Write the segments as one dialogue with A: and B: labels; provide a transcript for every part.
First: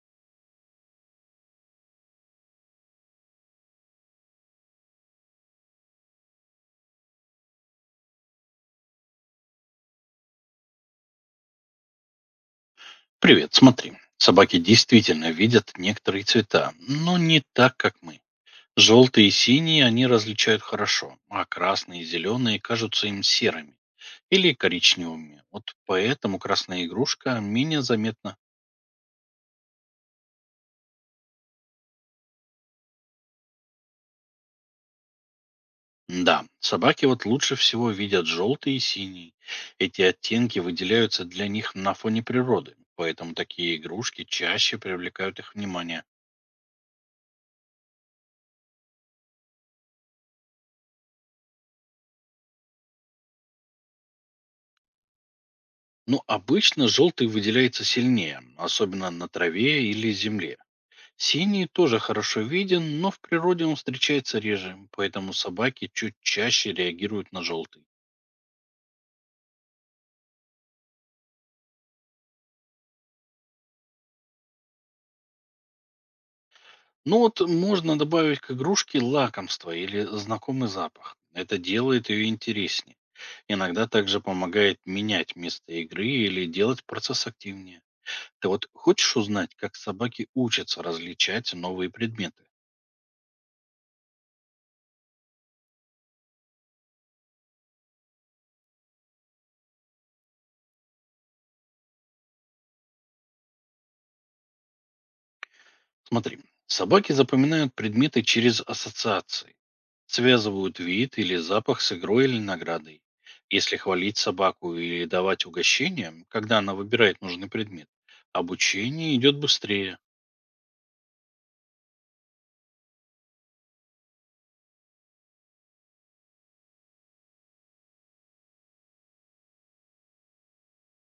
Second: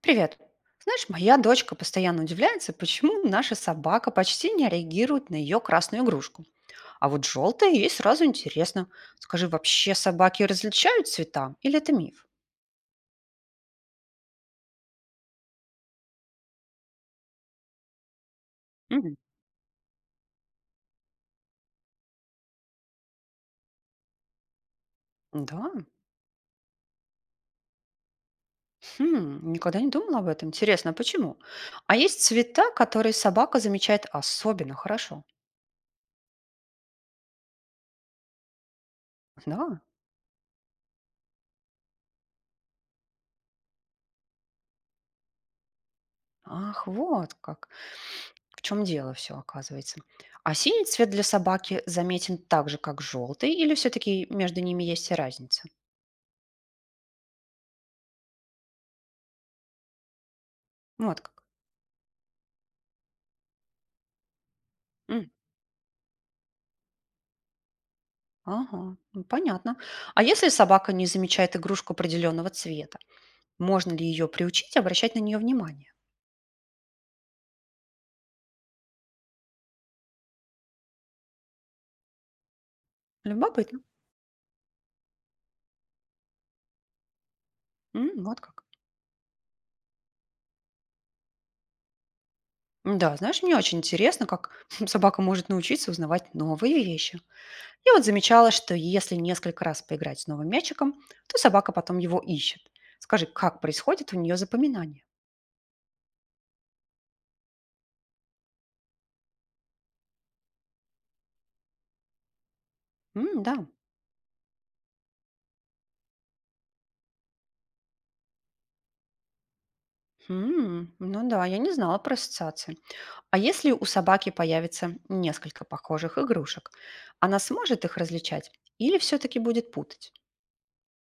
A: Привет. Знаешь, моя дочка постоянно удивляется, почему наша собака почти не реагирует на ее красную игрушку. А вот желтая ей сразу интересно. Скажи, вообще собаки различают цвета или это миф?
B: Привет, смотри. Собаки действительно видят некоторые цвета, но не так, как мы.
A: М,
B: Желтые и синие они различают хорошо, а красные и зеленые кажутся им серыми или коричневыми.
A: да,
B: Вот поэтому красная игрушка менее заметна.
A: хм, никогда не думала об этом. Интересно, а почему? А есть цвета, которые собака замечает особенно хорошо.
B: Да, собаки вот лучше всего видят желтый и синий.
A: Да,
B: Эти оттенки выделяются для них на фоне природы, поэтому такие игрушки чаще привлекают их внимание.
A: ах, вот как. В чем дело все оказывается. А синий цвет для собаки заметен так же, как желтый, или все-таки между ними есть разница?
B: Но обычно желтый выделяется сильнее, особенно на траве или земле.
A: Ну, вот как.
B: Синий тоже хорошо виден, но в природе он встречается реже,
A: М,
B: поэтому собаки чуть чаще реагируют на желтый.
A: Ага, ну, понятно. А если собака не замечает игрушку определенного цвета, можно ли ее приучить обращать на нее внимание?
B: Ну вот можно добавить к игрушке лакомство или знакомый запах. Это делает ее интереснее.
A: Любопытно.
B: Иногда также помогает менять место игры или делать процесс активнее.
A: М, вот
B: Ты
A: как.
B: вот хочешь узнать, как собаки учатся различать новые предметы?
A: Да, знаешь, мне очень интересно, как собака может научиться узнавать новые вещи. Я вот замечала, что если несколько раз поиграть с новым мячиком, то собака потом его ищет. Скажи, как происходит у нее запоминание?
B: Смотри, собаки запоминают предметы через ассоциации. Связывают вид или запах с игрой или наградой.
A: М, да.
B: Если хвалить собаку или давать угощение, когда она выбирает нужный предмет, обучение идет быстрее.
A: М, ну да, я не знала про ассоциации. А если у собаки появится несколько похожих игрушек, она сможет их различать или все-таки будет путать?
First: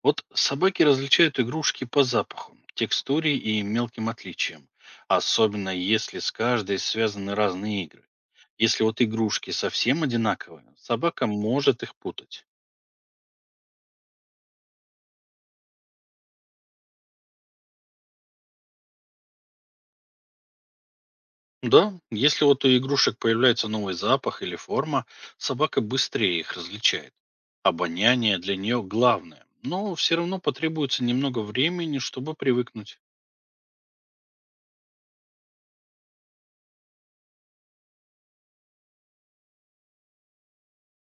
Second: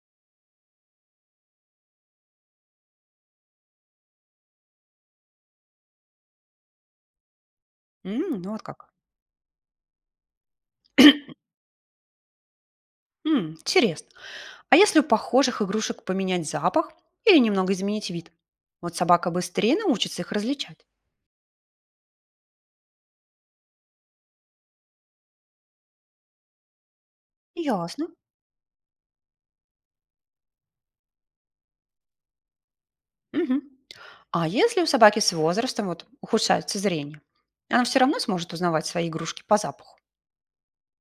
B: Вот собаки различают игрушки по запаху, текстуре и мелким отличиям, особенно если с каждой связаны разные игры.
A: М, ну вот
B: Если
A: как.
B: вот игрушки совсем одинаковые, собака может их путать.
A: М, интересно. А если у похожих игрушек поменять запах или немного изменить вид? Вот собака быстрее научится их различать.
B: Да, если вот у игрушек появляется новый запах или форма, собака быстрее их различает.
A: Ясно.
B: Обоняние для нее главное, но все равно потребуется немного времени, чтобы привыкнуть.
A: Мгм. А если у собаки с возрастом вот ухудшается зрение, она все равно сможет узнавать свои игрушки по запаху.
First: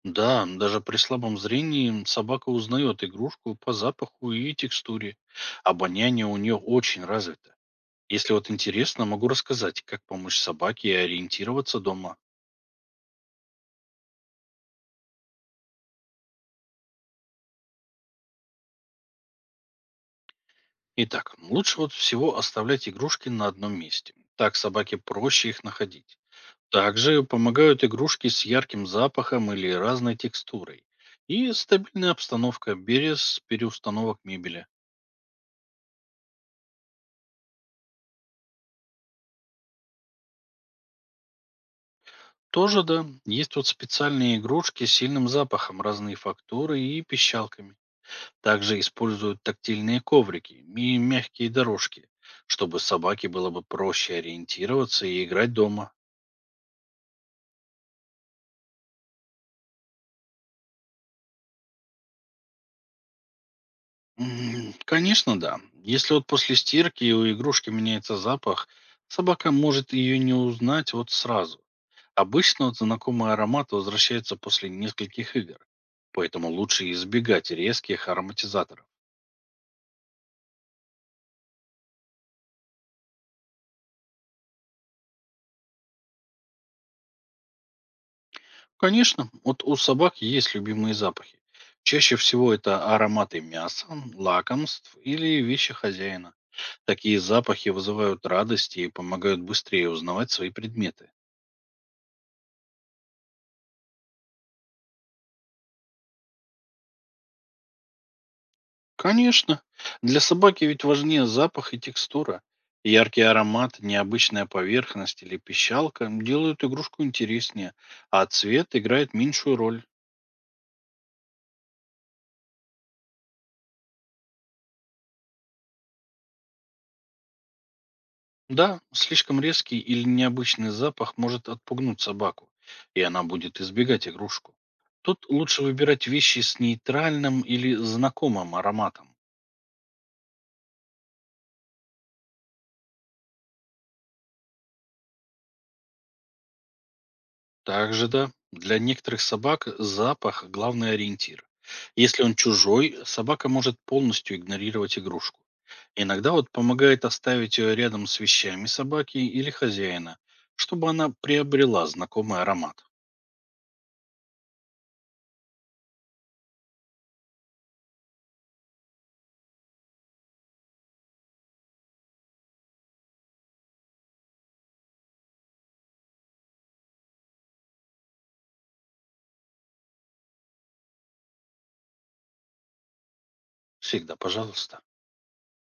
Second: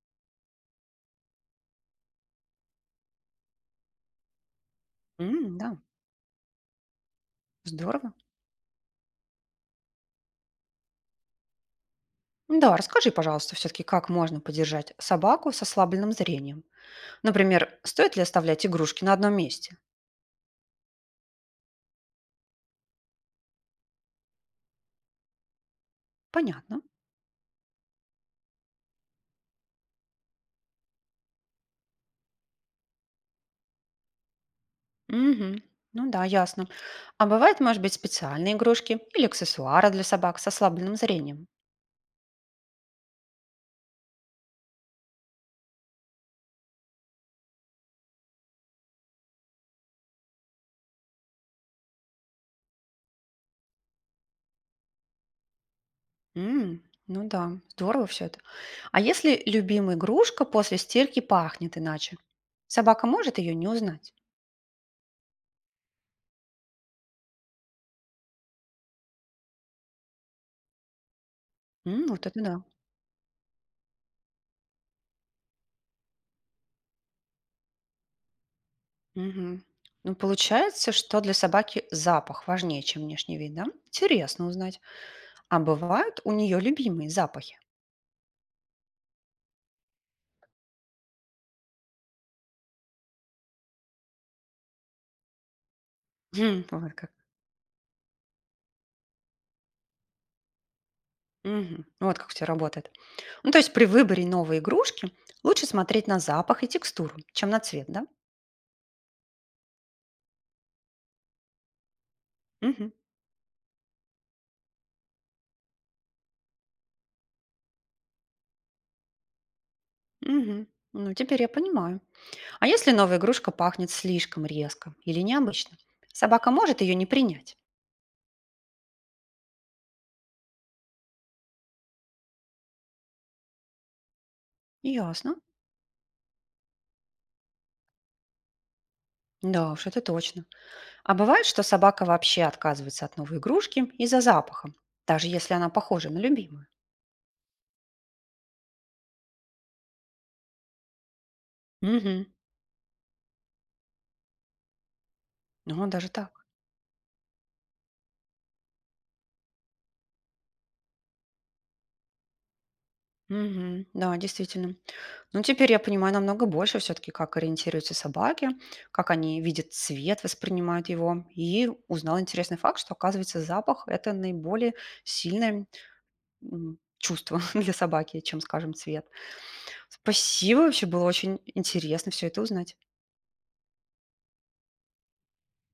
B: Да, даже при слабом зрении собака узнает игрушку по запаху и текстуре.
A: М, да,
B: Обоняние у нее очень развито.
A: здорово.
B: Если вот интересно, могу рассказать, как помочь собаке ориентироваться дома.
A: Да, расскажи, пожалуйста, все-таки, как можно поддержать собаку с ослабленным зрением. Например, стоит ли оставлять игрушки на одном месте?
B: Итак, лучше вот всего оставлять игрушки на одном месте. Так собаке проще их находить.
A: Понятно.
B: Также помогают игрушки с ярким запахом или разной текстурой. И стабильная обстановка без переустановок мебели.
A: Мгм. Ну да, ясно. А бывают, может быть, специальные игрушки или аксессуары для собак с ослабленным зрением?
B: Тоже, да, есть вот специальные игрушки с сильным запахом, разные фактуры и пищалками. Также используют тактильные коврики и мягкие дорожки, чтобы собаке было бы проще ориентироваться и играть дома.
A: М, ну да, здорово все это. А если любимая игрушка после стирки пахнет иначе? Собака может ее не узнать?
B: М, конечно, да. Если вот после стирки у игрушки меняется запах, собака может ее не узнать вот сразу.
A: М, вот это да.
B: Обычно вот знакомые ароматы возвращаются после нескольких игр, поэтому лучше избегать резких ароматизаторов.
A: Мгм. Ну, получается, что для собаки запах важнее, чем внешний вид, да? Интересно узнать. А бывают у нее любимые запахи?
B: Конечно, вот у собак есть любимые запахи. Чаще всего это ароматы мяса, лакомств или вещи хозяина.
A: Хм, вот как.
B: Такие запахи вызывают радость и помогают быстрее узнавать свои предметы.
A: Мгм. Ну, вот как все работает. Ну, то есть при выборе новой игрушки лучше смотреть на запах и текстуру, чем на цвет, да?
B: Конечно. Для собаки ведь важнее запах и текстура.
A: Мгм.
B: Яркий аромат, необычная поверхность или пищалка делают игрушку интереснее, а цвет играет меньшую роль.
A: Мгм. Ну, теперь я понимаю. А если новая игрушка пахнет слишком резко или необычно? Собака может ее не принять?
B: Да, слишком резкий или необычный запах может отпугнуть собаку, и она будет избегать игрушку. Тут
A: Ясно.
B: лучше выбирать вещи с нейтральным или знакомым ароматом.
A: Да уж, это точно. А бывает, что собака вообще отказывается от новой игрушки из-за запаха, даже если она похожа на любимую?
B: Также, да, для некоторых собак запах – главный ориентир. Если
A: Угу.
B: он чужой, собака может полностью игнорировать игрушку.
A: Ну, даже
B: Иногда
A: так.
B: вот помогает оставить ее рядом с вещами собаки или хозяина, чтобы она приобрела знакомый аромат.
A: Мгм. Да, действительно. Ну, теперь я понимаю намного больше все-таки, как ориентируются собаки, как они видят цвет, воспринимают его. И узнал интересный факт, что, оказывается, запах– это наиболее сильное чувство для собаки, чем, скажем, цвет. Спасибо, вообще было очень интересно все это узнать.
B: Всегда пожалуйста.